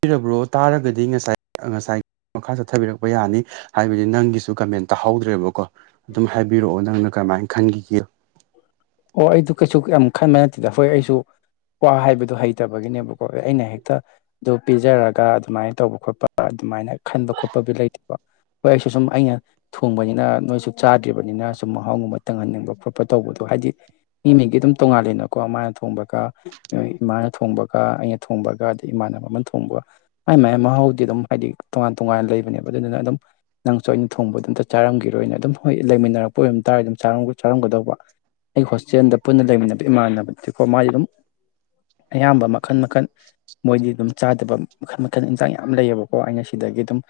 ꯇꯥꯔꯕ꯭ꯔꯣ ꯇꯥꯔꯒꯗꯤ ꯉꯁꯥꯏ ꯉꯁꯥꯏ ꯃꯈꯥ ꯆꯠꯊꯕꯤꯔꯛꯄ ꯌꯥꯅꯤ ꯍꯥꯏꯕꯗꯤ ꯅꯪꯒꯤꯁꯨ ꯀꯣꯃꯦꯟꯠ ꯇꯥꯍꯧꯗ꯭ꯔꯦꯕꯀꯣ ꯑꯗꯨꯝ ꯍꯥꯏꯕꯤꯔꯛꯑꯣ ꯅꯪꯅ ꯀꯔꯃꯥꯏꯅ ꯈꯟꯈꯤꯒꯦ [inaudible] ꯑꯣ ꯑꯩꯗꯣ ꯀꯩꯁꯨ ꯌꯥꯝ ꯈꯟꯕ ꯅꯠꯇꯦꯗ ꯍꯣꯏ ꯑꯩꯁꯨ ꯋꯥ ꯍꯥꯏꯕꯗꯣ ꯍꯩꯇꯕꯒꯤꯅꯦꯕꯀꯣ ꯑꯩꯅ ꯍꯦꯛꯇ ꯑꯗꯨ ꯄꯤꯖꯔꯒ ꯑꯗꯨꯃꯥꯏ ꯇꯧꯕ ꯈꯣꯠꯄ ꯑꯗꯨꯃꯥꯏꯅ ꯈꯟꯕ ꯈꯣꯠꯄꯕꯨꯗꯤ ꯂꯩꯇꯦꯕꯀꯣ ꯍꯣꯏ ꯑꯩꯁꯨ ꯁꯨꯝ ꯑꯩꯅ ꯊꯣꯡꯕꯅꯤꯅ ꯅꯣꯏꯁꯨ ꯆꯥꯗ꯭ꯔꯤꯕꯅꯤꯅ ꯁꯨꯝ ꯃꯍꯥꯎꯒꯨꯝꯕ ꯇꯪꯍꯟꯅꯤꯡꯕ ꯈꯣꯠꯄ ꯇꯧꯕꯗꯣ ꯍꯥꯏꯗꯤ ꯃꯤ ꯃꯤꯒꯤ ꯑꯗꯨꯝ ꯇꯣꯡꯉꯥꯜꯂꯦꯅꯀꯣ ꯃꯥꯅ ꯊꯣꯡꯕꯒ ꯏꯃꯥꯅ ꯊꯣꯡꯕꯒ ꯑꯩꯅ ꯊꯣꯡꯕꯒ ꯑꯩ ꯏꯃꯥꯟꯅꯕ ꯑꯃꯅ ꯊꯣꯡꯕ ꯃꯥꯏ ꯃꯥꯏ ꯃꯍꯥꯎꯗꯤ ꯑꯗꯨꯝ ꯍꯥꯏꯗꯤ ꯇꯣꯉꯥꯟ ꯇꯣꯉꯥꯟ ꯂꯩꯕꯅꯦꯕꯥ ꯑꯗꯨꯗꯨꯅ ꯑꯗꯨꯝ ꯅꯪꯁꯨ ꯑꯩꯅ ꯊꯣꯡꯕꯗ ꯑꯝꯇ ꯆꯥꯔꯝꯈꯤꯔꯣꯏꯅꯦ ꯑꯗꯨꯝ ꯍꯣꯏ ꯂꯩꯃꯤꯟꯅꯔꯛꯄ ꯑꯣꯏꯔꯝ ꯇꯥꯔꯗꯤ ꯑꯗꯨꯝ ꯆꯥꯔꯝꯒꯗꯧꯕ ꯑꯩ ꯍꯣꯁꯇꯦꯜꯗ ꯄꯨꯟꯅ ꯂꯩꯃꯤꯟꯅꯕ ꯏꯃꯥꯟꯅꯕꯗꯤꯀꯣ ꯃꯥꯏ ꯑꯗꯨꯝ ꯑꯌꯥꯝꯕ ꯃꯈꯜ ꯃꯈꯜ ꯃꯣꯏꯒꯤ ꯑꯗꯨꯝ ꯆꯥꯗꯕ ꯃꯈꯜ ꯃꯈꯜ ꯏꯟꯁꯥꯡ ꯌꯥꯝ ꯂꯩꯌꯦꯕꯀꯣ ꯑꯩꯅ ꯁꯤꯗꯒꯤ ꯑꯗꯨꯝ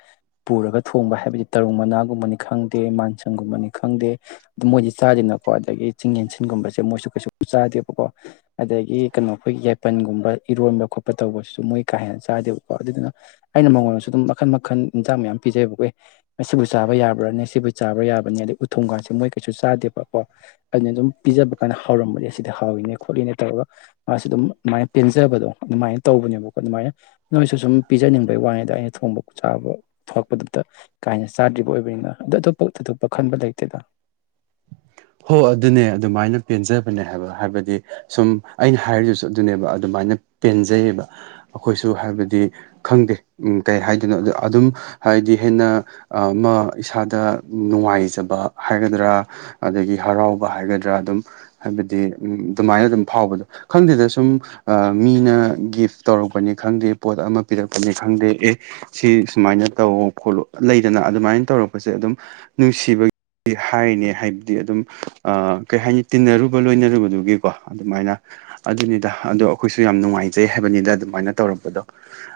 ꯄꯨꯔꯒ ꯊꯣꯡꯕ ꯍꯥꯏꯕꯗꯤ ꯗꯤ ꯇꯔꯨꯡ ꯃꯅꯥꯒꯨꯝꯕꯅꯤ ꯈꯪꯗꯦ ꯃꯥꯟꯁꯪꯒꯨꯝꯕꯅꯤ ꯈꯪꯗꯦ ꯑꯗꯨ ꯃꯣꯏꯗꯤ ꯆꯥꯗꯦꯗꯅꯥꯀꯣ ꯑꯗꯒꯤ ꯆꯤꯡ ꯌꯦꯟꯁꯤꯟꯒꯨꯝꯕꯁꯦ ꯃꯣꯏꯁꯨ ꯀꯩꯁꯨ ꯆꯥꯗꯦꯕꯀꯣ ꯑꯗꯒꯤ ꯀꯩꯅꯣ ꯑꯩꯈꯣꯏꯒꯤ ꯌꯥꯏꯄꯟꯒꯨꯝꯕ ꯏꯔꯣꯟꯕ ꯈꯣꯠ ꯈꯣꯠꯄ ꯇꯧꯕꯁꯨ ꯃꯣꯏ ꯀꯥ ꯍꯦꯟꯅ ꯆꯥꯗꯦꯕꯀꯣ ꯑꯗꯨꯗꯨꯅ ꯑꯩꯅ ꯃꯉꯣꯟꯗꯁꯨ ꯑꯗꯨꯝ ꯃꯈꯜ ꯃꯈꯜ ꯏꯟꯖꯥꯡ ꯃꯌꯥꯝ ꯄꯤꯖꯩꯑꯦꯕꯥꯀꯦ ꯑꯦꯍ ꯃꯁꯤꯕꯨ ꯆꯥꯕ ꯌꯥꯕ꯭ꯔꯥꯅꯦ ꯁꯤꯕꯨ ꯆꯥꯕ꯭ꯔꯥ ꯌ꯭ꯥꯕꯔꯥꯅꯦ ꯑꯗꯩ ꯎꯊꯣꯡꯒꯥꯁꯦ ꯃꯣꯏ ꯀꯩꯁꯨ ꯆꯥꯗꯦꯕꯀꯣ ꯑꯩꯅ ꯑꯗꯨꯝ ꯄꯤꯖꯕꯀꯥꯟꯗ ꯍꯥꯑꯣꯔꯝꯕꯒꯤ ꯁꯤꯗ ꯍꯥꯎꯏꯅꯦ ꯈꯣꯠꯂꯤꯅꯦ ꯇꯧꯔꯒ ꯃꯥꯁꯨ ꯑꯗꯨꯝ ꯑꯗꯨꯃꯥꯏꯅ ꯄꯦꯟꯖꯕꯗꯣ ꯗꯨꯃꯥꯏꯅ ꯇꯧꯕꯅꯦꯕꯀꯣ ꯗꯨꯃꯥꯏꯅ ꯅꯣꯏꯁꯨ ꯁꯨꯝ ꯄꯤꯖꯅꯤꯡꯕꯩ ꯋꯥꯅꯦꯗ ꯑꯩꯅ ꯊꯣꯡꯕ ꯆꯥꯕ ꯊꯣꯛꯄꯗꯨꯗ ꯀꯥꯏꯅ ꯆꯥꯗ꯭ꯔꯤꯕ ꯑꯣꯏꯕꯅꯤꯅ ꯑꯗꯨ ꯇꯣꯞꯄ ꯊꯨꯗꯣꯛꯄ ꯈꯟꯕ ꯂꯩꯇꯦꯗ [inaudible] ꯑꯣ ꯑꯗꯨꯅꯦ ꯑꯗꯨꯃꯥꯏꯅ ꯄꯦꯟꯖꯕꯅꯦ ꯍꯥꯏꯕ ꯍꯥꯏꯕꯗꯤ ꯁꯨꯝ ꯑꯩꯅ ꯍꯥꯏꯗꯨꯁꯨ ꯑꯗꯨꯅꯦꯕ ꯑꯗꯨꯃꯥꯏꯅ ꯄꯦꯟꯖꯩꯌꯦꯕ ꯑꯩꯈꯣꯏꯁꯨ ꯍꯥꯏꯕꯗꯤ ꯈꯪꯗꯦ ꯎꯝ ꯀꯩ ꯍꯥꯏꯗꯣꯏꯅꯣꯗꯣ ꯑꯗꯨꯝ ꯍꯥꯏꯗꯤ ꯍꯦꯟꯅ ꯑꯃ ꯏꯁꯥꯗ ꯅꯨꯡꯉꯥꯏꯖꯕ ꯍꯥꯏꯒꯗ꯭ꯔꯥ ꯑꯗꯒꯤ ꯍꯔꯥꯎꯕ ꯍꯥꯏꯒꯗ꯭ꯔꯥ ꯑꯗꯨꯝ ꯍꯥꯏꯕꯗꯤ ꯎꯝ ꯗꯨꯃꯥꯏꯅ ꯑꯗꯨꯝ ꯐꯥꯎꯕꯗꯣ ꯈꯪꯗꯦꯗ ꯁꯨꯝ ꯑꯥ ꯃꯤꯅ ꯒꯤꯐ ꯇꯧꯔꯛꯄꯅꯤ ꯈꯪꯗꯦ ꯄꯣꯠ ꯑꯃ ꯄꯤꯔꯛꯄꯅꯤ ꯈꯪꯗꯦ ꯑꯦ ꯁꯤ ꯁꯨꯃꯥꯏꯅ ꯅ ꯇꯧꯑꯣ ꯈꯣꯠꯂꯣ ꯂꯩꯗꯅ ꯑꯗꯨꯃꯥꯏ ꯇꯧꯔꯛꯄꯁꯦ ꯑꯗꯨꯝ ꯅꯨꯡꯁꯤꯕꯒꯤ ꯍꯥꯏꯔꯤꯅꯦ ꯍꯥꯏ ꯗꯤ ꯑꯗꯨꯝ ꯀꯩ ꯍꯥꯏꯅꯤ ꯇꯤꯟꯅꯔꯨꯕ ꯂꯣꯏꯅꯔꯨꯕꯗꯨꯒꯤꯀꯣ ꯑꯗꯨꯃꯥꯏꯅ ꯑꯗꯨꯅꯤꯗ ꯑꯗꯣ ꯑꯩꯈꯣꯏꯁꯨ ꯌꯥꯝ ꯅꯨꯡꯉꯥꯏꯖꯩ ꯍꯥꯏꯕꯅꯤꯁ ꯑꯗꯨꯃꯥꯏꯅ ꯇꯧꯔꯝꯕꯗꯣ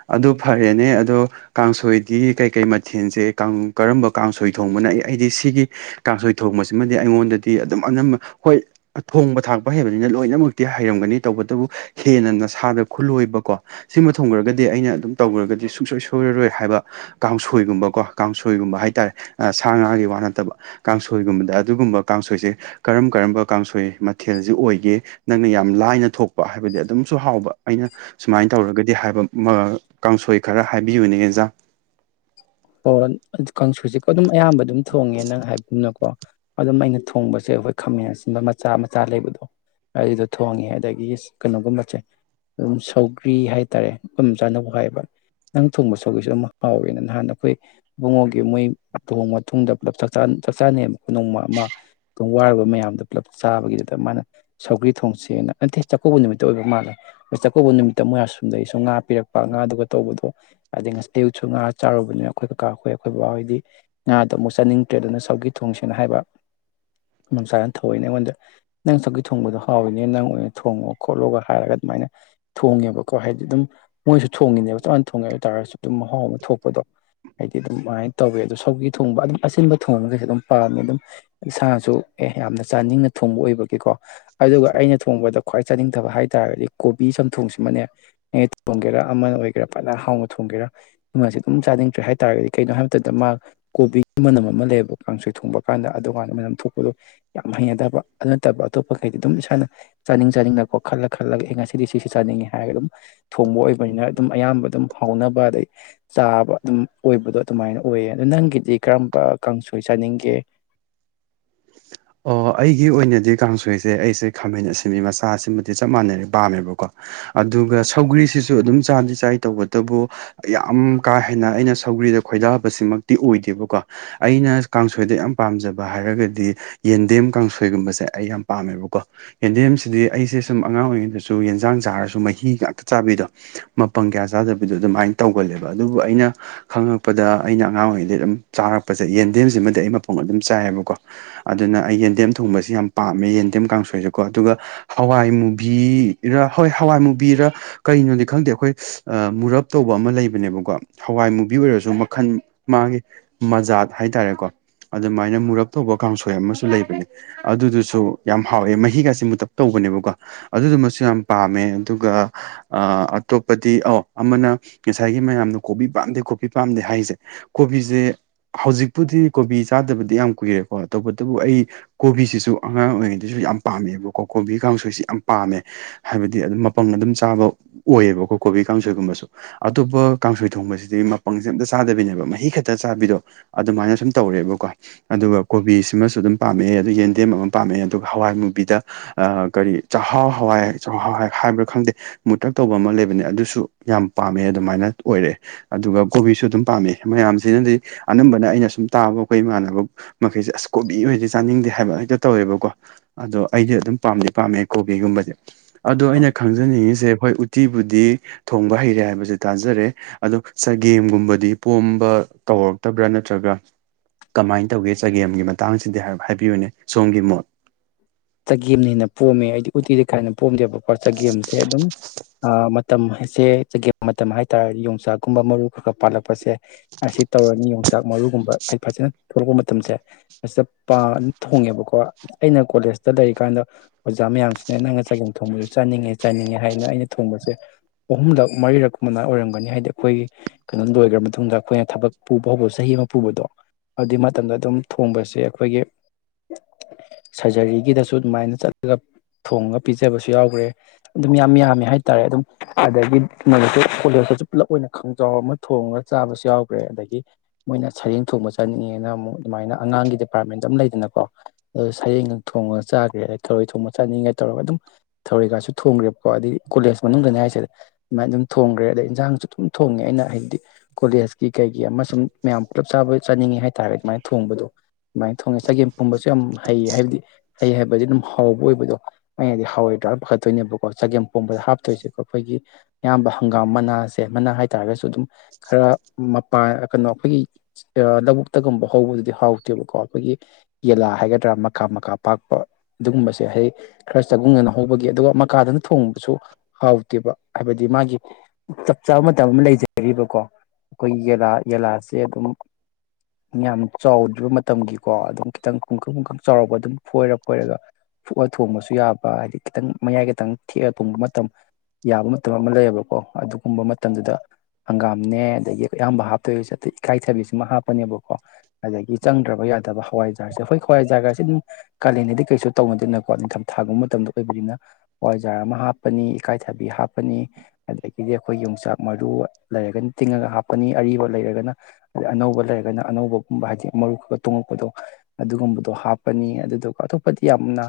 ꯑꯗꯨ ꯐꯔꯦꯅꯦ ꯑꯗꯣ ꯀꯥꯡꯁꯣꯏ ꯁꯤ ꯀꯩꯀꯩ ꯃꯊꯦꯜꯁꯦ ꯀꯪ ꯀꯔꯝꯕ ꯀꯥꯡꯁꯣꯏ ꯊꯣꯡꯕꯅ ꯑꯩ ꯑꯩꯗꯤ ꯁꯤꯒꯤ ꯀꯥꯡꯁꯣꯏ ꯊꯣꯡꯕꯁꯦ ꯁꯤꯃꯗꯤ ꯑꯩꯉꯣꯟꯗꯗꯤ ꯑꯗꯨꯝ ꯑꯅꯝꯕ ꯍꯣꯏ ꯊꯣꯡꯕ ꯊꯥꯛꯄ ꯍꯩꯕꯁꯤꯅ ꯂꯣꯏꯅꯃꯛꯇꯤ ꯍꯩꯔꯝꯒꯅꯤ ꯇꯧꯕꯇꯕꯨ ꯍꯦꯟꯅ ꯅꯁꯥꯗ ꯈꯨꯜꯂꯣꯏꯕꯀꯣ ꯁꯤꯃ ꯊꯣꯡꯈ꯭ꯔꯒꯗꯤ ꯑꯩꯅ ꯑꯗꯨꯝ ꯇꯧꯈ꯭ꯔꯒꯗꯤ ꯁꯨꯡꯁꯣꯏ ꯁꯣꯏꯔꯔꯣꯏ ꯍꯥꯏꯕ ꯋꯥ ꯀꯥꯡꯁꯣꯏꯒꯨꯝꯕꯀꯣ ꯀꯥꯡꯁꯣꯏꯒꯨꯝꯕ ꯍꯥꯏꯇꯥꯔꯦ ꯁꯥ ꯉꯥꯒꯤ ꯋꯥ ꯅꯠꯇꯕ ꯀꯥꯡꯁꯣꯏꯒꯨꯝꯕꯗ ꯗꯨꯒꯨꯝꯕ ꯀꯥꯡꯁꯣꯏꯁꯦ ꯀꯔꯝ ꯀꯔꯝꯕ ꯀꯥꯡꯁꯣꯏ ꯃꯊꯦꯜꯁꯤ ꯑꯣꯏꯒꯦ ꯅꯪꯅ ꯌꯥꯝ ꯂꯥꯏꯅ ꯊꯣꯛꯄ ꯍꯥꯏꯕ ꯍꯥꯏꯗꯤ ꯑꯗꯨꯝꯁꯨ ꯍꯥꯎꯕ ꯑꯩꯅ ꯁꯨꯃꯥꯏꯅ ꯇꯧꯔꯒꯗꯤ ꯍꯥꯏꯕ ꯃ ꯀꯥꯡꯁꯣꯏ ꯈꯔ ꯍꯥꯏꯕꯤꯌꯨꯅꯦ ꯑꯦꯟꯖꯥꯡ [inaudible] ꯍꯣ ꯑꯗꯨ ꯀꯥꯡꯁꯣꯢꯁꯦ ꯑꯗꯨꯝ ꯑꯌꯥꯝꯕ ꯑꯗꯨꯝ ꯊꯣꯡꯉꯦ ꯅꯪ ꯍꯥꯏ ꯒꯨꯝꯅꯀꯣ ꯑꯗꯨꯝ ꯑꯩꯅ ꯊꯣꯡꯕ ꯄꯣꯠꯁꯦ ꯑꯩꯈꯣꯏ ꯈꯥꯃꯦꯟ ꯑꯁꯤꯟꯕ ꯃꯆꯥ ꯃꯆꯥ ꯂꯩꯕꯗꯣ ꯑꯩꯗꯣ ꯊꯣꯡꯉꯦ ꯑꯗꯒꯤ ꯀꯩꯅꯣꯒꯨꯝꯕꯆꯦ ꯑꯗꯨꯝ ꯁꯧꯒ꯭ꯔꯤ ꯍꯥꯏꯇꯥꯔꯦ ꯗꯣꯝ ꯆꯥꯥꯅꯕꯨ ꯍꯥꯏꯕ ꯅꯪ ꯊꯣꯡꯕ ꯁꯧꯒ꯭ꯔꯤꯁꯨ ꯑꯗꯨꯝ ꯍꯥꯎꯋꯦ ꯅ ꯅꯍꯥꯟ ꯑꯩꯈꯣꯏ ꯏꯕꯨꯡꯉꯣꯒꯤ ꯃꯣꯏ ꯇꯣꯡ ꯃꯇꯨꯡꯗ ꯄꯨꯂꯞ ꯆꯥꯛꯆꯥꯥ ꯆꯥꯛꯆꯥꯅꯩꯕ ꯅꯣꯡꯃ ꯑꯃ ꯇꯣꯡ ꯋꯥꯔꯨꯕ ꯃꯌꯥꯝꯗꯣ ꯄꯨꯜꯂꯞ ꯆꯥꯕꯒꯤꯗꯨꯗ ꯃꯥꯅ ꯁꯧꯒ꯭ꯔꯤ ꯊꯣꯡꯁꯦꯅ ꯅꯠꯇꯦ ꯆꯥꯛꯀꯧꯕ ꯅꯨꯃꯤꯠꯇ ꯑꯣꯏꯕ ꯃꯥꯟꯂꯦ ꯆꯥꯛꯀꯧꯕ ꯅꯨꯃꯤꯠꯇ ꯃꯣꯏ ꯑꯁꯣꯝꯗꯩꯁꯨ ꯉꯥ ꯄꯤꯔꯛꯄ ꯉꯥꯗꯨꯒ ꯇꯧꯕꯗꯣ ꯑꯗꯩ ꯉꯁ ꯑꯌꯨꯛꯁꯨ ꯉꯥ ꯆꯥꯔꯨꯕꯅꯦ ꯑꯩꯈꯣꯏ ꯀꯀꯥ ꯍꯣꯏ ꯈꯣꯏ ꯕꯕꯥ ꯍꯣꯏꯗꯤ ꯉꯥꯗꯨ ꯑꯃꯨꯛ ꯆꯥꯅꯤꯡꯗ꯭ꯔꯦ ꯑꯗꯨꯅ ꯁꯧꯒ꯭ꯔꯤ ꯊꯣꯡꯁꯦꯅ ꯍꯥꯏꯕ ꯃꯝꯆꯥꯅ ꯊꯑꯣꯢꯅ ꯑꯩꯉꯣꯟꯗ ꯅꯪ ꯁꯧꯒ꯭ꯔꯤ ꯊꯣꯡꯕꯗꯣ ꯍꯥꯎꯋꯤꯅꯦ ꯅꯪ ꯑꯣꯏꯅ ꯊꯣꯡꯉꯣ ꯈꯣꯠꯂꯣꯒ ꯍꯥꯏꯔꯒ ꯃꯥꯏꯅ ꯊꯣꯡꯉꯦꯕꯀꯣ ꯍꯥꯏꯗꯤ ꯗꯨꯝ ꯃꯣꯏꯁꯨ ꯊꯣꯡꯉꯤꯅꯦꯕ ꯆꯞꯃꯥꯟꯅ ꯊꯣꯡꯉꯦ ꯇꯥꯔꯁꯨ ꯑꯗꯨꯝ ꯃꯍꯥꯎ ꯑꯃ ꯊꯣꯛ ꯄꯗꯣ ꯍꯥꯏꯗꯤ ꯗꯨꯃꯥꯏ ꯇꯧꯋꯦ ꯑꯗꯣ ꯁꯧꯒ꯭ꯔꯤ ꯊꯣꯡꯕ ꯑꯗꯨꯝ ꯑꯁꯤꯟꯕ ꯊꯣꯡꯕꯁꯦ ꯑꯗꯨꯝ ꯄꯥꯝꯃꯦ ꯑꯗꯨꯝ ꯏꯁꯥꯁꯨ ꯑꯦ ꯌꯥꯝꯅ ꯆꯥꯅꯤꯡꯅ ꯊꯣꯡꯕ ꯑꯣꯏꯕꯒꯤꯀꯣ ꯑꯗꯨꯒ ꯑꯩꯅ ꯊꯣꯡꯕꯗ ꯈ꯭ꯋꯥꯏ ꯆꯥꯅꯤꯡꯗꯕ ꯍꯥꯏꯇꯥꯔꯒꯗꯤ ꯀꯣꯕꯤ ꯎꯝ ꯊꯣꯡꯁꯤꯃꯅꯦ ꯑꯩ ꯊꯣꯡꯒꯦꯔꯥ ꯑꯃ ꯑꯣꯏꯒꯦꯔꯥ ꯐꯖꯅ ꯍꯥꯎꯅ ꯊꯣꯡꯒꯦꯔꯥ [unintelligible] ꯑꯗꯨꯝ ꯆꯥꯅꯤꯡꯗ꯭ꯔꯦ ꯍꯥꯏꯇꯥꯔꯒꯗꯤ ꯀꯩꯅꯣ ꯍꯥꯏꯕ ꯃꯇꯝꯗ ꯃꯥ ꯀꯣꯕꯤꯒꯤ ꯃꯅꯝ ꯑꯃ ꯂꯩꯌꯦꯕ ꯀꯥꯡꯁꯣꯢ ꯊꯣꯡꯕ ꯀꯥꯟꯗ ꯑꯗꯨꯀꯥꯟ ꯃꯣꯏꯅ ꯂꯪꯊꯣꯛꯄꯗꯣ ꯌꯥꯝ ꯍꯩꯅꯗꯕ ꯑꯗꯨ ꯅꯠꯇꯕ ꯑꯇꯣꯞꯄꯈꯩꯗꯤ ꯑꯗꯨꯝ ꯏꯁꯥꯅ ꯆꯥꯅꯤꯡ ꯆꯥꯅꯤꯡꯅꯀꯣ ꯈꯜꯂ ꯈꯜꯂꯒ ꯑꯩ ꯉꯁꯤꯗꯤ ꯁꯤꯁꯤ ꯆꯥꯅꯤꯡꯉꯤ ꯍꯥꯏꯔꯒ ꯑꯗꯨꯝ ꯊꯣꯡꯕ ꯑꯣꯏꯕꯅꯤꯅ ꯑꯗꯨꯝ ꯑꯌꯥꯝꯕ ꯑꯗꯨꯝ ꯍꯥꯎꯅꯕ ꯑꯗꯩ ꯆꯥꯕ ꯑꯗꯨꯝ ꯑꯣꯏꯕꯗꯣ ꯑꯗꯨꯃꯥꯏꯅ ꯑꯣꯏꯌꯦ ꯑꯗꯣ ꯅꯪꯒꯤꯗꯤ ꯀꯔꯝꯕ ꯀꯥꯡꯁꯣꯏ ꯆꯥꯅꯤꯡꯒꯦ [unintelligible] ꯑꯣ ꯑꯩꯒꯤ ꯑꯣꯏꯅꯗꯤ ꯀꯥꯡꯁꯣꯏꯁꯦ ꯑꯩꯁꯦ ꯈꯥꯃꯦꯟ ꯑꯁꯤꯟꯕꯤ ꯃꯆꯥ ꯑꯁꯤꯃꯗꯤ ꯆꯞ ꯃꯥꯟꯅꯔꯦ ꯄꯥꯝꯃꯦꯕꯀꯣ ꯑꯗꯨꯒ ꯁꯧꯒ꯭ꯔꯤꯁꯤꯁꯨ ꯑꯗꯨꯝ ꯆꯥꯗꯤ ꯆꯥꯏ ꯇꯧꯕꯇꯕꯨ ꯌꯥꯝ ꯀꯥ ꯍꯦꯟꯅ ꯑꯩꯅ ꯁꯧ ꯁꯧꯒ꯭ꯔꯤꯗ ꯈꯣꯏꯗꯥꯕꯁꯤꯃꯛꯇꯤ ꯑꯣꯏꯗꯦꯕꯀꯣ ꯑꯩꯅ ꯀꯥꯡꯁꯣꯏꯗ ꯌꯥꯝꯅ ꯄꯥꯝꯖꯕ ꯍꯥꯏꯔꯒꯗꯤ ꯌꯦꯟꯗꯦꯝ ꯀꯥꯡꯁꯣꯏꯒꯨꯝꯕꯁꯦ ꯑꯩ ꯌꯥꯝ ꯄꯥꯝꯃꯦꯕꯀꯣ ꯌꯦꯟꯗꯦꯝꯁꯤꯗꯤ ꯑꯩꯁꯦ ꯁꯨꯝ ꯑꯉꯥꯡ ꯑꯣꯏꯔꯤꯉꯩꯗꯁꯨ ꯌꯦꯟꯖꯥꯡ ꯆꯥꯔꯁꯨ ꯃꯍꯤ ꯉꯥꯛꯇ ꯆꯕꯤꯗꯣ ꯃꯄꯪ ꯀꯌꯥ ꯆꯗꯕꯤꯗꯣ ꯑꯗꯨꯃꯥꯢ ꯇꯧꯒꯟꯂꯦꯕ ꯑꯗꯨꯕꯨ ꯑꯩꯅ ꯈꯪ ꯈꯪꯉꯛꯄꯗ ꯑꯩꯅ ꯑꯉꯥꯡ ꯑꯣꯏꯔꯤꯉꯩꯗꯒꯤ ꯑꯗꯨꯝ ꯆꯥꯔꯛꯄꯁꯦ ꯌꯦꯟꯗꯦꯝꯁꯤꯃꯗꯤ ꯑꯩ ꯃꯄꯪ ꯑꯗꯨꯝ ꯆꯥꯏꯌꯦꯕꯀꯣ ꯑꯗꯨꯅ ꯑꯩ ꯌꯦꯟꯗꯦꯝ ꯊꯣꯡꯕꯁꯤ ꯌꯥꯝ ꯄꯥꯝꯃꯦ ꯌꯦꯟꯗꯦꯝ ꯀꯥꯡꯁꯣꯏꯁꯦꯀꯣ ꯑꯗꯨꯒ ꯍꯋꯥꯏ ꯃꯨꯕꯤꯔꯥ ꯍꯣꯏ ꯍꯋꯥꯏ ꯃꯨꯕꯤꯔꯥ ꯀꯩꯅꯣꯗꯤ ꯈꯪꯗꯦ ꯑꯩꯈꯣꯏ ꯃꯨꯔꯞ ꯇꯧꯕ ꯑꯃ ꯂꯩꯕꯅꯦꯕꯀꯣ ꯍꯋꯥꯏ ꯕꯤ ꯑꯣꯏꯔꯁꯨ ꯃꯈꯜ ꯃꯥꯒꯤ ꯃꯖꯥꯠ ꯍꯥꯏꯇꯥꯔꯦꯀꯣ ꯑꯗꯨꯃꯥꯏꯅ ꯃꯨꯔꯞ ꯇꯧꯕ ꯀꯥꯡꯁꯣꯢ ꯍꯣꯢ ꯑꯃꯁꯨ ꯂꯩꯕꯅꯦ ꯑꯗꯨꯗꯨꯁꯨ ꯌꯥꯝ ꯍꯥꯎꯋꯦ ꯃꯍꯤꯒꯁꯦ ꯃꯨꯇꯥꯛ ꯇꯧꯕꯅꯦꯕꯀꯣ ꯑꯗꯨꯗꯨꯃꯁꯨ ꯌꯥꯝ ꯄꯥꯝꯃꯦ ꯑꯗꯨꯒ ꯑꯇꯣꯞꯄꯗꯤ ꯑꯧ ꯑꯃꯅ ꯉꯁꯥꯏꯒꯤ ꯃꯌꯥꯝꯅ ꯀꯣꯕꯤ ꯄꯥꯝꯗꯦ ꯀꯣꯕꯤ ꯄꯥꯝꯗꯦ ꯍꯥꯏꯁꯦ ꯀꯣꯕꯤꯖꯦ ꯍꯧꯖꯤꯛꯄꯨꯗꯤ ꯀꯣꯕꯤ ꯆꯥꯗꯕꯗꯤ ꯌꯥꯝ ꯀꯨꯏꯔꯦꯀꯣ ꯇꯧꯕꯇꯕꯨ ꯑꯩ ꯀꯣꯕꯤꯁꯤꯁꯨ ꯑꯉꯥꯡ ꯑꯣꯏꯔꯤꯉꯩꯗꯁꯨ ꯌꯥꯝ ꯄꯥꯝꯃꯦꯕꯀꯣ ꯀꯣꯕꯤ ꯀꯥꯡꯁꯣꯏꯁꯦ ꯌꯥꯝ ꯄꯥꯝꯃꯦ ꯍꯥꯏꯕꯗꯤ ꯑꯗꯨꯝ ꯃꯄꯪ ꯑꯗꯨꯝ ꯆꯥꯕ ꯑꯣꯏꯌꯦꯕꯀꯣ ꯀꯣꯕꯤ ꯀꯥꯡꯁꯣꯏꯒꯨꯝꯕꯁꯨ ꯑꯇꯣꯞꯄ ꯀꯥꯡꯁꯣꯏ ꯊꯣꯡꯕꯁꯤ ꯗꯤ ꯃꯄꯪꯁꯦ ꯑꯝꯇ ꯆꯥꯗꯕꯤꯅꯦꯕ ꯃꯍꯤ ꯈꯛꯇ ꯆꯥꯕꯤꯗꯣ ꯑꯗꯨꯃꯥꯏꯅ ꯁꯨꯝ ꯇꯧꯔꯦꯕꯀꯣ ꯑꯗꯨꯒ ꯀꯣꯕꯤꯁꯤꯃꯁꯨ ꯑꯗꯨꯝ ꯄꯥꯝꯃꯛꯑꯦ ꯑꯗꯩ ꯌꯦꯟꯗꯦꯝ ꯑꯃ ꯄꯥꯝꯃꯦ ꯑꯗꯨꯒ ꯍꯋꯥꯏ ꯃꯨꯕꯤꯗ ꯑꯥ ꯀꯔꯤ ꯆꯍꯥꯎ ꯍꯥ [unintelligible] ꯍꯥꯏꯕ꯭ꯔꯥ ꯈꯪꯗꯦ ꯃꯨꯇꯛ ꯇꯧꯕ ꯑꯃ ꯂꯩꯕꯅꯦ ꯑꯗꯨꯁꯨ ꯌꯥꯝ ꯄꯥꯝꯃꯦ ꯑꯗꯨꯃꯥꯏꯅ ꯑꯣꯏꯔꯛꯑꯦ ꯑꯗꯨꯒ ꯀꯣꯕꯤꯁꯨ ꯑꯗꯨꯝ ꯄꯥꯝꯃꯦ ꯃꯌꯥꯝꯁꯤꯅꯗꯤ ꯑꯅꯝꯕꯅ ꯑꯩꯅ ꯁꯨꯝ ꯇꯥꯕ ꯑꯈꯣꯏ ꯏꯃꯥꯟꯅꯕ ꯃꯈꯩꯁꯦ ꯑꯁ ꯀꯣꯕꯤ ꯑꯣꯏꯗꯤ ꯆꯥꯅꯤꯡꯗꯦ ꯍꯥꯏꯕ ꯍꯦꯛꯇ ꯇꯧꯋꯦꯕꯀꯣ ꯑꯗꯣ ꯑꯩꯗꯤ ꯑꯗꯨꯝ ꯄꯥꯝꯗꯤ ꯄꯥꯝꯃꯦ ꯀꯣꯕꯤꯒꯨꯝꯕ ꯑꯗꯣ ꯑꯩꯅ ꯈꯪꯖꯅꯤꯡꯉꯤꯁꯦ ꯍꯣꯏ ꯎꯇꯤꯕꯨꯗꯤ ꯊꯣꯡꯕ ꯍꯩꯔꯦ ꯍꯥꯏꯕꯁꯦ ꯇꯥꯖꯔꯦ ꯑꯗꯣ ꯆꯒꯦꯝꯒꯨꯝꯕꯗꯤ ꯄꯣꯝꯕ ꯇꯧꯔꯛꯇꯕ꯭ꯔꯥ ꯅꯠꯇ꯭ꯔꯒ ꯀꯃꯥꯏꯟ ꯇꯧꯒꯦ ꯆꯒꯦꯝꯒꯤ ꯃꯇꯥꯡꯁꯤꯗꯤ ꯍꯥꯏꯔ꯭ꯞ ꯍꯥꯏꯕꯤꯌꯨꯅꯦ ꯁꯣꯝꯒꯤ ꯃꯣꯠ ꯆꯒꯦꯝꯅ ꯍꯦꯟꯅ ꯄꯣꯝꯃꯦ ꯑꯩꯗꯤ ꯎꯇꯤꯗꯤ ꯀꯥꯍꯦꯟꯅ ꯄꯣꯝꯗꯦꯕꯀꯣ ꯆꯒꯦꯝꯁꯦ ꯑꯗꯨꯝ ꯑꯥ ꯃ ꯃꯇꯝ ꯍꯥꯏꯁꯦ ꯆꯒꯦꯝ ꯃꯇꯝ ꯍꯥꯏꯇꯥꯥꯔꯗꯤ ꯌꯣꯡꯆꯥꯛꯀꯨꯝꯕ ꯃꯔꯨ ꯈꯔ ꯈꯔ ꯄꯥꯜꯂꯛꯄꯁꯦ ꯑꯁꯤ ꯇꯧꯔꯅꯤ ꯌꯦ ꯆꯥꯛ ꯃꯔꯨꯒꯨꯝꯕ ꯑꯩ ꯐꯖꯟ ꯊꯣꯂꯛꯄ ꯃꯇꯝꯁꯦ [unintelligible] ꯄꯥꯟ ꯊꯣꯡꯉꯦꯕꯀꯣ ꯑꯩꯅ ꯀꯣꯂꯦꯖꯇ ꯂꯩꯔꯤꯀꯥꯟꯗ ꯑꯣꯖꯥ ꯃꯌꯥꯝꯁꯤꯅ ꯅꯪꯅ ꯆꯒꯦꯝ ꯊꯣꯡꯕꯁꯨ ꯆꯥꯅꯤꯡꯉꯦ ꯆꯥꯅꯤꯡꯉꯦ ꯍꯥꯏꯅ ꯑꯩꯅ ꯊꯣꯡꯕ ꯁꯦ ꯑꯍꯨꯝꯂꯛ ꯃꯔꯤꯔꯛ ꯃꯅꯥ ꯑꯣꯏꯔꯝꯒꯅꯤ ꯍꯥꯏꯗꯤ ꯈꯣꯏꯒꯤ ꯀꯅꯣ ꯂꯣꯏꯒ꯭ꯔ ꯃꯇꯨꯡꯗ ꯈꯣꯏꯅ ꯊꯕꯛ ꯄꯨ ꯄꯣꯕ ꯆꯍꯤ ꯑꯃ ꯄꯨꯕꯗꯣ ꯑꯗꯨꯏ ꯃꯇꯝꯗ ꯑꯗꯨꯝ ꯊꯣꯡꯕꯁꯦ ꯑꯈꯣꯏꯒꯤ [inaudible] ꯁ꯭ꯔꯖꯔꯤꯒꯤꯗꯁꯨ ꯑꯗꯨꯃꯥꯏꯟ ꯆꯠꯂ ꯊꯣꯡꯉ ꯄꯤꯖꯕꯁꯨ ꯌꯥꯎꯒ꯭ꯔꯦ ꯑꯗꯨꯝ ꯌꯥꯝ ꯌꯥꯝꯃꯦ ꯍꯥꯏꯇꯥꯔꯦ ꯑꯗꯨꯝ ꯑꯗꯒꯤ ꯅꯣꯡꯃꯁꯨ ꯀꯣꯂꯦꯖ ꯇꯁꯨ ꯄꯨꯂꯞ ꯑꯣꯏꯅ ꯈꯣꯡꯖꯥꯎ ꯑꯃ ꯊꯣꯡꯉꯒ ꯆꯥꯕꯁꯨ ꯌꯥꯎꯈ꯭ꯔꯦ ꯑꯗꯒꯤ ꯃꯣꯏꯅ ꯁꯔꯦꯡ ꯊꯣꯡꯕ ꯆꯥꯅꯤꯡꯉꯦꯅ ꯑꯃꯨꯛ ꯑꯗꯨꯥꯏꯅ ꯑꯉꯥꯡꯒꯤ ꯗꯤꯄꯥ꯭ꯔꯠꯃꯦꯟ ꯗꯨꯝ ꯂꯩꯗꯅꯀꯣ ꯁꯔꯦꯡꯒ ꯊꯣꯡꯉꯒ ꯆꯥꯒ꯭ꯔꯦ ꯑꯗꯩ ꯊꯔꯣꯏ ꯊꯣꯡꯕ ꯆꯥꯅꯤꯡꯉꯦ ꯇꯧꯔꯒ ꯑꯗꯨꯝ ꯊꯔꯣꯏꯒꯁꯨ ꯊꯣꯡꯈ꯭ꯔꯦꯕꯀꯣ ꯑꯗꯒꯤ ꯀꯣꯂꯦꯖ ꯃꯅꯨꯡꯗꯅꯦ ꯍꯥꯏꯁꯦ ꯑꯗꯨꯃꯥꯏꯟ ꯑꯗꯨꯝ ꯊꯣꯡꯈ꯭ꯔꯦ ꯑꯗꯩ ꯏꯟꯖꯥꯡꯁꯨ ꯑꯗꯨꯝ ꯊꯣꯡꯉꯦ ꯑꯩꯅ ꯍꯥꯏꯗꯤ ꯀꯣꯂꯦꯖꯀꯤ ꯀꯩꯒꯤ ꯎ ꯃꯁꯨꯝ ꯃꯌꯥꯝ ꯄꯨꯜꯂꯞ ꯆꯥꯕ ꯆꯥꯅꯤꯡꯉꯦ ꯍꯥꯏꯇꯥꯔꯗꯤ ꯑꯗꯨꯃꯥꯏꯟ ꯊꯣꯡꯕꯗꯣ ꯑꯗꯨꯃꯥꯏꯟ ꯊꯣꯡꯉꯦ ꯆꯒꯦꯝ ꯄꯣꯝꯕꯁꯨ ꯌꯥꯝ ꯍꯩ ꯍꯥꯏꯕꯗꯤ ꯍꯩ ꯍꯥꯏꯕꯗꯤ ꯑꯗꯨꯝ ꯍꯥꯎꯕ ꯑꯣꯏꯕꯗꯣ ꯑꯩꯅꯗꯤ ꯍꯥꯎꯔꯣꯏꯗ꯭ꯔꯥꯅ ꯄꯥꯈꯠꯇꯣꯏꯅꯦꯕꯀꯣ ꯆꯒꯦꯝ ꯄꯣꯝꯕꯗ ꯍꯥꯞꯇꯣꯏꯁꯦꯀꯣ ꯑꯈꯣꯏꯒꯤ ꯑꯌꯥꯝꯕ ꯍꯪꯒꯥꯝ ꯃꯅꯥꯁꯦ ꯃꯅꯥ ꯍꯥꯏꯇꯥꯔꯒꯁꯨ ꯑꯗꯨꯝ ꯈꯔ ꯃꯄꯥ ꯑ ꯑꯥ ꯀꯅꯣ ꯑꯩꯈꯣꯏꯒꯤ ꯑꯥ ꯂꯕꯨꯛꯇꯒꯨꯝꯕ ꯍꯧꯕꯗꯨꯗꯤ ꯍꯥꯎꯇꯦꯕꯀꯣ ꯑꯩꯈꯣꯏꯒꯤ ꯌꯦꯂꯥ ꯍꯥꯏꯒꯗ ꯃꯀꯥ ꯃꯀꯥ ꯄꯥꯛꯄ ꯑꯗꯨꯒꯨꯝꯕꯁꯦ ꯍꯥꯏꯗꯤ ꯈꯔ ꯆꯒꯨꯡꯅꯅ ꯍꯧꯕꯒꯤ ꯑꯗꯨꯒ ꯃꯀꯥꯗꯨꯅ ꯊꯣꯡꯕꯁꯨ ꯍꯥꯎꯇꯦꯕ ꯍꯥꯏꯕꯗꯤ ꯃꯥꯒꯤ ꯆꯞ ꯆꯥꯕ ꯃꯇꯝ ꯑꯃ ꯂꯩꯖꯔꯤꯕꯀꯣ ꯑꯈꯣꯏ ꯌꯦꯂꯥ ꯌꯦꯂꯥꯥꯁꯦ ꯑꯗꯨꯝ ꯌꯥꯝ ꯆꯥꯎꯗ꯭ꯔꯤꯕ ꯃ ꯇꯝꯒꯤꯀꯣ ꯑꯗꯨꯝ ꯈꯤꯇꯪ ꯄꯨꯡꯀꯛ ꯄꯨꯡꯀꯛ ꯆꯥꯎꯔꯛꯄ ꯑꯗꯨꯝ ꯐꯣꯏꯔ ꯐꯣꯏꯔꯒ ꯐꯨꯛꯑ ꯊꯣꯡꯕꯁꯨ ꯌꯥꯕ ꯍꯥꯏꯗꯤ ꯈꯤꯇꯪ ꯃꯌꯥꯏ ꯈꯇꯪ ꯊꯦꯛꯑ ꯊꯣꯡꯕ ꯃꯇꯝ ꯌꯥꯕ ꯃꯇꯝ ꯑꯃ ꯂꯩꯌꯦꯕꯀꯣ ꯑꯗꯨꯒꯨꯝꯕ ꯃꯇꯝꯗꯨꯗ ꯍꯪꯒꯥꯝꯅꯦ ꯑꯗꯒꯤ ꯑꯌꯥꯝꯕ ꯍꯥꯞꯇꯣꯏꯁꯦ ꯑꯇꯩ ꯏꯀꯥꯏꯊꯕꯤꯁꯤꯃ ꯍꯥꯞꯄꯅꯤꯕꯀꯣ ꯑꯗꯒꯤ ꯆꯪꯗ꯭ꯔꯕ ꯌ ꯌꯥꯗꯕ ꯍꯋꯥꯏꯖꯥ꯭ꯔꯁꯦ ꯍꯣꯏ ꯍꯋꯥꯏꯖꯥꯔꯒꯁ ꯇꯤꯟ ꯀꯥꯂꯦꯟꯗꯗꯤ ꯀꯩꯁꯨ ꯇꯧꯅꯗꯦꯅꯀꯣ ꯅꯤꯡꯊꯝ ꯊꯥꯒꯨꯝꯕ ꯃꯇꯝꯗ ꯑꯣꯏꯕꯅꯤꯅ ꯍꯋꯥꯏꯖꯥꯔ ꯑꯃ ꯍꯥꯞꯄꯅꯤ ꯏꯀꯥꯏꯊꯕꯤ ꯍꯥꯞꯄꯅꯤ ꯑꯗꯒꯤꯗꯤ ꯑꯈꯣꯏ ꯌꯣꯡꯆꯥꯛ ꯃꯔꯨ ꯂꯩꯔꯒꯅ ꯇꯤꯡꯉꯒ ꯍꯥꯞꯀꯅꯤ ꯑꯔꯤꯕ ꯂ ꯂꯩꯔꯒꯅ ꯑꯅꯧꯕ ꯂꯩꯔꯒꯅ ꯑꯅꯧꯕꯒꯨꯝꯕ ꯍꯥꯏꯗꯤ ꯃꯔꯨ ꯈꯒ ꯇꯣꯡꯉꯄꯗꯣ ꯑꯗꯨꯒꯨꯝꯕꯗꯣ ꯍꯥꯞ ꯕꯅꯤ ꯑꯗꯨꯗꯨꯒ ꯑꯇꯣꯞꯄꯗꯤ ꯌꯥꯝꯅ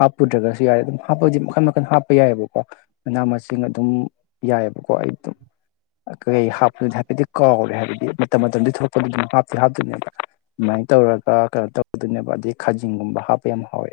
ꯍꯥꯞꯄꯨꯗ꯭ꯔꯒꯁꯨ ꯌꯥꯏ ꯑꯗꯨꯝ ꯍꯥꯞꯄꯗꯤ ꯃꯈꯟ ꯃꯈꯟ ꯍꯥꯞꯄ ꯌꯥꯏꯑꯕꯀꯣ ꯃꯅꯥ ꯃꯁꯤꯡ ꯑꯗꯨꯝ ꯌꯥꯏ ꯌꯥꯏꯕꯀꯣ ꯑꯩ ꯗꯨꯝ [inaudible] ꯀꯩ ꯍꯥꯞꯄꯨꯗꯤ ꯍꯥꯏꯐꯦꯠꯇꯤ ꯀꯥꯎꯔꯦ ꯍꯥꯏꯕ ꯃꯇꯝ ꯃꯇꯝꯗꯨ ꯊꯣꯔꯛꯄꯗꯨ ꯑꯗꯨꯝ ꯍꯥꯞꯇꯤ ꯍꯥꯞꯇꯣꯏꯅꯦꯕ ꯑꯗꯨꯃꯥꯏ ꯇꯧꯔꯒ ꯀꯩꯅꯣ ꯇꯧꯗꯣꯏꯅꯦꯕ ꯑꯗꯒꯤ ꯈꯥꯖꯤꯡꯒꯨꯝꯕ ꯍꯥꯞꯄ ꯌꯥꯝ ꯍꯥꯎꯋꯦ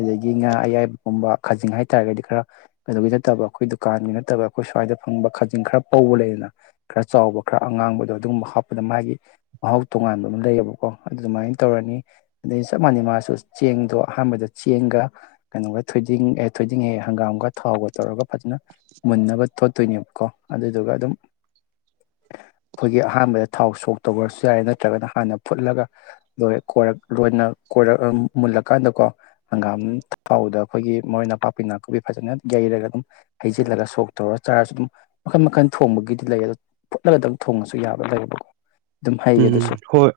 ꯑꯗꯒꯤ ꯉꯥ ꯑꯌꯥꯏꯕꯒꯨꯝꯕ ꯈꯥꯖꯤꯡ ꯍꯥꯏꯇꯥꯔꯒꯗꯤ ꯈꯔ ꯀꯩꯅꯣꯒꯤ ꯅꯠꯇꯕ ꯑꯩꯈꯣꯏ ꯗꯨꯀꯥꯟꯒꯤ ꯅꯠꯇꯕ ꯑꯩꯈꯣꯏ ꯁ꯭ꯋꯥꯏ ꯁꯥꯏꯗ ꯐꯪꯕ ꯈꯥꯖꯤꯡ ꯈꯔ ꯄꯧꯕ ꯂꯩꯗꯅ ꯈꯔ ꯆꯥꯎꯕ ꯈꯔ ꯑꯉꯥꯡꯕꯗꯣ ꯑꯗꯨꯒꯨꯝꯕ ꯍꯥꯞꯄꯗ ꯃꯥꯒꯤ ꯃꯍꯥꯎ ꯇꯣꯉꯥꯟꯕ ꯑꯃ ꯂꯩꯌꯦꯕꯀꯣ ꯑꯗꯨꯗꯨꯃꯥꯏ ꯇꯧꯔꯅꯤ ꯑꯗꯩ ꯆꯞ ꯃꯥꯟꯅꯩ ꯃꯥꯁꯨ ꯆꯦꯡꯗꯣ ꯑꯍꯥꯟꯕꯗ ꯆꯦꯡꯒ ꯀꯩꯅꯣꯒ ꯊꯣꯏꯗꯤꯡ ꯑꯦ ꯊꯣꯏꯗꯤꯡ ꯑꯦ ꯍꯪꯒꯥꯝꯒ ꯊꯥꯎꯒ ꯇꯧꯔꯒ ꯐꯖꯅ ꯃꯨꯟꯅꯕ ꯇꯣꯠꯇꯣꯏꯅꯦꯕꯀꯣ ꯑꯗꯨꯗꯨꯒ ꯑꯗꯨꯝ [inaudible] ꯑꯩꯈꯣꯏꯒꯤ ꯑꯍꯥꯟꯕꯗ ꯊꯥꯎ ꯁꯣꯛ ꯇꯧꯒꯔ꯭ꯁꯨ ꯇꯧꯒꯔꯁꯨ ꯌꯥꯔꯦ ꯅꯠꯇ꯭ꯔꯒꯅ ꯍꯥꯟꯅ ꯐꯨꯠꯂꯒ ꯂꯣꯏꯔ ꯀꯣꯟ ꯂꯣꯏꯅ ꯀꯣꯏꯔ ꯑꯥ ꯃꯨꯜꯂꯀꯥꯟꯗꯀꯣ ꯍꯪꯒꯥꯝ ꯊꯥꯎꯗ ꯑꯩꯈꯣꯏꯒꯤ ꯃꯔꯣꯏ ꯅꯥꯄꯥꯛꯄꯤ ꯅꯥꯀꯨꯄꯤ ꯐꯖꯅ ꯌꯩ ꯔꯒ ꯗꯨꯝ ꯍꯩꯖꯤꯜꯂꯒ ꯁꯣꯛ ꯇꯧꯔ ꯆꯥꯔꯁꯨ ꯑꯗꯨꯝ ꯃꯈꯟ ꯃꯈꯟ ꯊꯣꯡꯕꯒꯤꯗꯤ ꯂꯩ ꯑꯗꯣ ꯐꯨꯠꯂꯒ ꯗꯡ ꯊꯣꯡꯉ [inaudible] ꯎꯝ ꯍꯣꯏ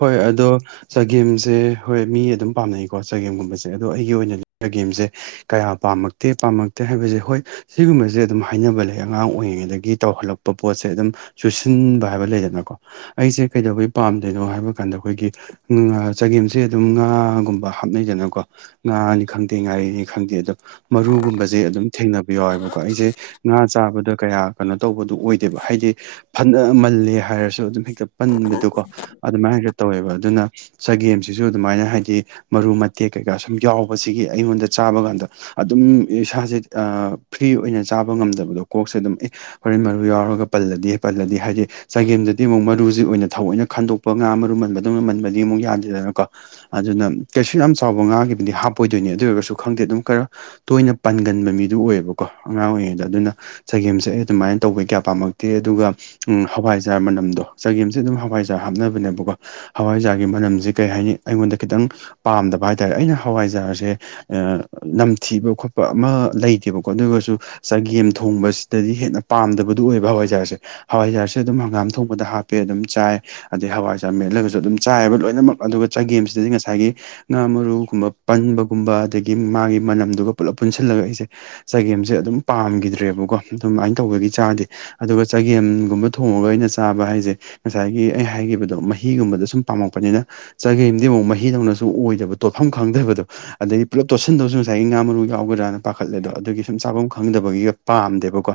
ꯍꯣꯏ ꯑꯗꯣ ꯆꯒꯦꯝꯁꯦ ꯍꯣꯏ ꯃꯤ ꯑꯗꯨꯝ ꯄꯥꯝꯅꯩꯀꯣ ꯆꯒꯦꯝꯒꯨꯝꯕꯖꯦ ꯑꯗꯣ ꯑꯩꯒꯤ ꯑꯣꯏꯅꯗꯤ ꯆꯒꯦꯝꯖꯦ ꯀꯌꯥ ꯄꯥꯝꯃꯛꯇꯦ ꯄꯥꯝꯃꯛꯇꯦ ꯍꯥꯏꯕꯖꯦ ꯍꯣꯏ ꯁꯤꯒꯨꯝꯕꯖꯦ ꯑꯗꯨꯝ ꯍꯥꯏꯅꯕ ꯂꯩ ꯑꯉꯥꯡ ꯑꯣꯏꯔꯤꯉꯩꯗꯒꯤ ꯇꯧꯍꯜꯂꯛꯄ ꯄꯣꯠꯁꯦ ꯑꯗꯨꯝ ꯆꯨꯁꯤꯟ ꯎꯝ ꯕ ꯍꯥꯏꯕ ꯂꯩꯗꯅꯀꯣ ꯑꯩꯁꯦ ꯀꯩꯗꯧꯕꯩ ꯄꯥꯝꯗ꯭ꯔꯤꯅꯣ ꯍꯥꯏꯕ ꯀꯥꯟꯗ ꯑꯩꯈꯣꯏꯒꯤ ꯎꯝ ꯆꯒꯦꯝꯁꯦ ꯑꯗꯨꯝ ꯉꯥꯒꯨꯝꯕ ꯍꯥꯞꯅꯩꯗꯅꯀꯣ ꯉꯥꯅꯤ ꯈꯪꯗꯦ ꯉꯥꯔꯤꯅꯤ ꯈꯪꯗꯦ ꯑꯗꯣ ꯃꯔꯨꯒꯨꯝꯕꯖꯦ ꯑꯗꯨꯝ ꯊꯦꯡꯅꯕ ꯌꯥꯎꯋꯦꯕꯀꯣ ꯑꯩꯖꯦ ꯉꯥ ꯆꯥꯕꯗ ꯀꯌꯥ ꯀꯩꯅꯣ ꯇꯧꯕꯗꯣ ꯑꯣꯏꯗꯦꯕ ꯍꯥꯏꯗꯤ ꯐꯅꯥ ꯃꯜꯂꯦ ꯍꯥꯏꯔꯁꯨ ꯑꯗꯨꯝ ꯍꯦꯛꯇ ꯄꯟꯕꯗꯣꯀꯣ ꯑꯗꯨꯃꯥꯏꯅ ꯍꯦꯛꯇ ꯇꯧꯋꯦꯕ ꯑꯗꯨꯅ ꯆꯒꯦꯝꯁꯤꯁꯨ ꯑꯗꯨꯃꯥꯏꯅ ꯍꯥꯏꯗꯤ ꯃꯔꯨ ꯃꯇꯦꯛ ꯀꯩꯀꯥ ꯁꯨꯝ ꯌꯥꯎꯕꯁꯤꯒꯤ ꯑꯩꯉꯣꯟꯗ ꯆꯥꯕ ꯀꯥꯟꯗ ꯑꯗꯨꯝ ꯏꯁꯥꯖꯦ ꯑꯥ ꯐ꯭ꯔꯤ ꯑꯣꯏꯅ ꯆꯥꯕ ꯉꯝꯗꯕꯗꯣ ꯀꯣꯛꯁꯦ ꯑꯗꯨꯝ ꯑꯦ ꯍꯣꯔꯦꯟ ꯃꯔꯨ ꯌꯥꯎꯔꯒ ꯄꯜꯂꯗꯤ ꯄꯜꯂꯗꯤ ꯍꯥꯏꯗꯤ ꯆꯒꯦꯝꯗ ꯑꯃꯨꯛ ꯃꯔꯨꯖꯤ ꯑꯣꯏꯅ ꯊꯧꯑꯣꯏꯅ ꯈꯟꯗꯣꯛꯄ ꯉꯥ ꯃꯔꯨ ꯃꯟꯕꯗꯧꯅ ꯃꯟꯕꯗꯤ ꯑꯃꯨꯛ ꯌꯥꯗꯦꯗꯅꯀꯣ ꯑꯗꯨꯅ ꯀꯩꯁꯨ ꯌꯥꯝ ꯆꯥꯎꯕ ꯉꯥꯒꯤꯗꯤ ꯍꯥꯞꯄꯣꯏꯗꯣꯏꯅꯦ ꯑꯗꯨ ꯑꯣꯏꯔꯒꯁꯨ ꯈꯪꯗꯦ ꯑꯗꯨꯝ ꯈꯔ ꯇꯣꯏꯅ ꯄꯟꯒꯟꯕ ꯃꯤꯗꯨ ꯑꯣꯏꯌꯦꯕꯀꯣ ꯑꯉꯥꯡ ꯑꯣꯏꯔꯤꯉꯩꯗ ꯑꯗꯨꯅ ꯆꯒꯦꯝꯁꯦ ꯑꯩ ꯑꯗꯨꯃꯥꯏꯅ ꯇꯧꯕꯩ ꯀꯌꯥ ꯄꯥꯝꯃꯛꯇꯦ ꯑꯗꯨꯒ ꯎꯝ ꯍꯋꯥꯏꯖꯥꯔ ꯃꯅꯝ ꯆꯒꯦꯝꯁꯦ ꯑꯗꯨꯝ ꯍꯋꯥꯏꯖꯥꯔ ꯍꯥꯞꯅꯕꯅꯦꯕꯀꯣ ꯍꯋꯥꯏꯖꯥꯔꯒꯤ ꯃꯅꯝꯖꯦ ꯀꯩ ꯍꯥꯏꯅꯤ ꯑꯩꯉꯣꯟꯗ ꯈꯤꯇꯪ ꯄ ꯄꯥꯝꯗꯕ ꯍꯥꯏꯇꯥꯔꯦ ꯑꯩꯅ ꯍꯋꯥꯏꯖꯥꯔꯖꯦ ꯑꯥ ꯅꯝꯊꯤꯕ ꯈꯣꯠꯄ ꯑꯃ ꯂꯩꯇꯦꯕꯀꯣ ꯑꯗꯨ ꯑꯣꯏꯒꯖꯨ ꯆꯒꯦꯝ ꯊꯣꯡꯕꯁꯤꯗꯗꯤ ꯍꯦꯟꯅ ꯄꯥꯝꯗꯕꯗꯨ ꯑꯣꯏꯕ ꯍꯋꯥꯏꯖꯥꯔꯁꯦ ꯍꯋꯥꯏꯖꯥꯔꯁꯦ ꯑꯗꯨꯝ ꯍꯪꯒꯥꯝ ꯊꯣꯡꯕꯗ ꯍꯥꯞꯄꯦ ꯑꯗꯨꯝ ꯆꯥꯏ ꯑꯗꯩ ꯍꯋꯥꯏꯖꯔ ꯃꯦꯠꯂꯒꯖꯨ ꯑꯗꯨꯝ ꯆꯥꯏꯑꯕ ꯂꯣꯏꯅꯃꯛ ꯑꯗꯨꯒ ꯆꯒꯦꯝꯁꯤꯗꯗꯤ ꯉꯁꯥꯏꯒꯤ ꯉꯥ ꯃꯔꯨꯒꯨꯝꯕ ꯄꯟꯕꯒꯨꯝꯕ ꯑꯗꯒꯤ ꯃꯥꯒꯤ ꯃꯅꯝꯗꯨꯒ ꯄꯨꯂꯞ ꯄꯨꯟꯁꯤꯜꯂꯒ ꯑꯩꯁꯦ ꯆꯒꯦꯝ ꯖꯦ ꯑꯗꯨꯝ ꯄꯥꯝꯒꯤꯗ꯭ꯔꯦꯕꯀꯣ ꯑꯗꯨꯃꯥꯏ ꯇꯧꯕꯒꯤ ꯆꯥꯗꯦ ꯑꯗꯨꯒ ꯆꯒꯦꯝꯒꯨꯝꯕ ꯊꯣꯡꯉꯒ ꯑꯩꯅ ꯆꯥꯕ ꯍꯥꯏꯖꯦ ꯉꯁꯥꯏꯒꯤ ꯑꯩ ꯍꯥꯏꯒꯤꯕꯗꯣ ꯃꯍꯤꯒꯨꯝꯕꯗꯣ ꯁꯨꯝ ꯄꯥꯝꯃꯛꯄꯅꯤꯅ ꯆꯥꯒꯦꯝꯗꯤ ꯑꯃꯨꯛ ꯃꯍꯤꯗꯧꯅ ꯁꯨ ꯑꯣꯏꯗꯕ ꯇꯣꯠꯐꯝ ꯈꯪꯗꯕꯗꯣ ꯑꯗꯩꯩ ꯄꯨꯂꯞ ꯇꯣꯠꯁꯤꯟꯗꯧꯁꯨ ꯉꯁꯥꯏꯒꯤ ꯉꯥ ꯃꯔꯨ ꯌꯥꯎꯒꯗ꯭ꯔꯥꯅ ꯄꯥꯈꯠꯂꯦꯗꯣ ꯑꯗꯨꯒꯤ ꯁꯨꯝ ꯆꯥꯚꯝ ꯈꯪꯗꯕꯒꯤꯒ ꯄꯥꯝꯗꯦꯕꯀꯣ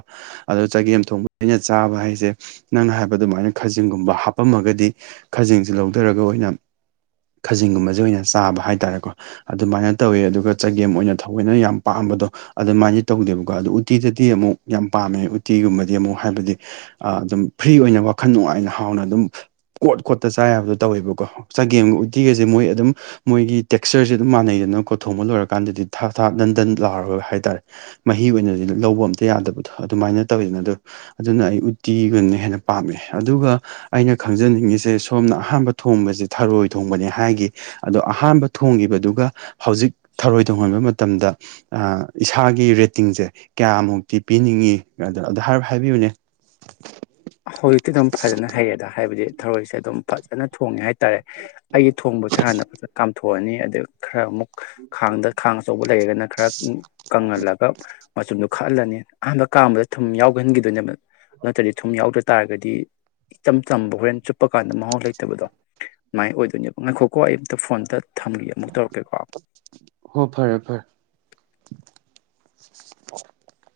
ꯑꯗꯣ ꯆꯒꯦꯝ ꯊꯣꯡꯕꯗ ꯑꯩꯅ ꯆꯥꯕ ꯍꯥꯏꯖꯦ ꯅꯪ ꯅꯍꯥꯟ ꯑꯗꯨꯃꯥꯏꯅ ꯈꯥꯖꯤꯡꯒꯨꯝꯕ ꯍꯥꯞꯄꯝꯃꯒꯗꯤ ꯈꯖꯤꯡꯖꯤ ꯂꯧꯗꯔꯒ ꯑꯣꯏꯅ ꯈꯖꯤꯡꯒꯨꯝꯕꯖꯦ ꯑꯣꯏꯅ ꯆꯥꯕ ꯍꯥꯏꯇꯥꯔꯦꯀꯣ ꯑꯗꯨꯃꯥꯏꯅ ꯇꯧꯋꯦ ꯑꯗꯨꯒ ꯆꯒꯦꯝ ꯑꯣꯏꯅ ꯊꯑꯣꯏꯅ ꯌꯥꯝ ꯄꯥꯝ ꯗꯣ ꯑꯗꯨꯃꯥꯏꯗꯤ ꯇꯧꯗꯦꯕꯀꯣ ꯑꯗꯣ ꯎꯇꯤꯗꯗꯤ ꯑꯃꯨꯛ ꯌꯥꯝ ꯄꯥꯝꯃꯦ ꯎꯇꯤꯒꯨꯝꯕꯗꯤ ꯑꯃꯨꯛ ꯍꯥꯏꯕꯗꯤ ꯑꯗꯨꯝ ꯐ꯭ꯔꯤ ꯑꯣꯏꯅ ꯋꯥꯈꯜ ꯅꯨꯡꯉꯥꯏꯅ ꯍꯥꯎꯅ ꯑꯗꯨꯝ ꯀꯣꯠ ꯀꯣꯠꯇ ꯆꯥ ꯌꯥꯕꯗꯣ ꯇꯧꯋꯦꯕꯀꯣ ꯆꯪ ꯒꯦꯝꯒ ꯎꯇꯤꯒꯁꯦ ꯃꯣꯏ ꯑꯗꯨꯝ ꯃꯣꯏꯒꯤ ꯇꯦꯛꯁꯆꯔꯁꯦ ꯑꯗꯨꯝ ꯃꯥꯟꯅꯩꯗꯅꯀꯣ ꯊꯣꯡꯕ ꯂꯣꯏꯔꯀꯥꯟꯗꯗꯤ ꯊꯥ ꯊꯥ ꯗꯟꯗꯟ ꯂꯥꯎꯔ ꯍꯥꯏꯇꯥꯔꯦ ꯃꯍꯤ ꯑꯣꯏꯅ ꯂꯧꯕ ꯑꯝꯇ ꯌꯥꯗꯕꯗꯣ ꯑꯗꯨꯃꯥꯏꯅ ꯇꯧꯋꯤꯗꯅ ꯑꯗꯨ ꯑꯗꯨꯅ ꯑꯩ ꯎꯇꯤꯒꯅ ꯍꯦꯟꯅ ꯄꯥꯝꯃꯦ ꯑꯗꯨꯒ ꯑꯩꯅ ꯈꯪꯖꯅꯤꯡꯉꯤꯁꯦ ꯁꯣꯝꯅ ꯑꯍꯥꯟꯕ ꯊꯣꯡꯕꯁꯦ ꯊꯔꯣꯏ ꯊꯣꯡꯕꯅꯦ ꯍꯥꯏꯒꯤ ꯑꯗꯣ ꯑꯍꯥꯟꯕ ꯊꯣꯡꯈꯤꯕꯗꯨꯒ ꯍꯧꯖꯤꯛ ꯊꯔꯣꯏ ꯊꯣꯡꯍꯟꯕ ꯃꯇꯝꯗ ꯑꯥ ꯏꯁꯥꯒꯤ ꯀꯤ ꯔꯦꯇꯤꯡꯁꯦ ꯀ꯭ꯌꯥꯃꯨꯛꯇꯤ ꯄꯤꯅꯤꯡꯉꯤ ꯑꯗꯨ ꯑꯗꯨ ꯍꯥꯏ ꯍꯥꯏꯕꯤꯌꯨꯅꯦ ꯍꯧꯖꯤꯛꯇꯤ ꯗꯨꯝ ꯐꯖꯅ ꯍꯩꯌꯦꯗ ꯍꯥꯏꯕꯗꯤ ꯊꯔꯣꯏꯁꯦ ꯑꯗꯨꯝ ꯐꯖꯅ ꯊꯣꯡꯉꯦ ꯍꯥꯏ ꯇꯔꯦ ꯑꯩꯒꯤ ꯊꯣꯡꯕꯁꯦ ꯍꯥꯟꯅ ꯐꯖꯅ ꯀꯥꯝꯊꯣꯛꯑꯅꯤ ꯑꯗꯨ ꯈꯔ ꯑꯃꯨꯛ ꯈꯥꯡꯗ ꯈꯥꯡ ꯑꯆꯧ ꯂꯩꯔꯒꯅ ꯈꯔ ꯀꯪꯍꯜꯂꯒ ꯃꯆꯨꯝꯗꯨ ꯈꯜꯂꯅꯤ ꯑꯍꯥꯟꯕ ꯀꯥꯝꯕꯗ ꯊꯨꯝ ꯌꯥꯎꯍꯟꯒꯤꯗꯣꯏꯅꯦꯕ ꯅꯠꯇ꯭ꯔꯗꯤ ꯊꯨꯝ ꯌꯥꯎꯗ ꯇꯥꯔꯒꯗꯤ ꯏꯆꯝ ꯆꯝꯕ ꯍꯣꯔꯦꯟ ꯆꯨꯞꯄ ꯀꯥꯟꯗ ꯃꯍꯥꯎ ꯂꯩꯇꯕꯗꯣ ꯃꯥꯏ ꯑꯣꯏꯗꯣꯏꯅꯦꯕ ꯉꯥꯏꯈꯣꯀꯣ ꯑꯩ ꯑꯝꯇ ꯐꯣꯟ ꯑꯝꯇ ꯊꯝꯒꯦ ꯑꯃꯨꯛ ꯇꯧꯔꯛꯀꯦꯀꯣ ꯍꯣ ꯐꯔꯦ ꯐꯔꯦ [inaudible]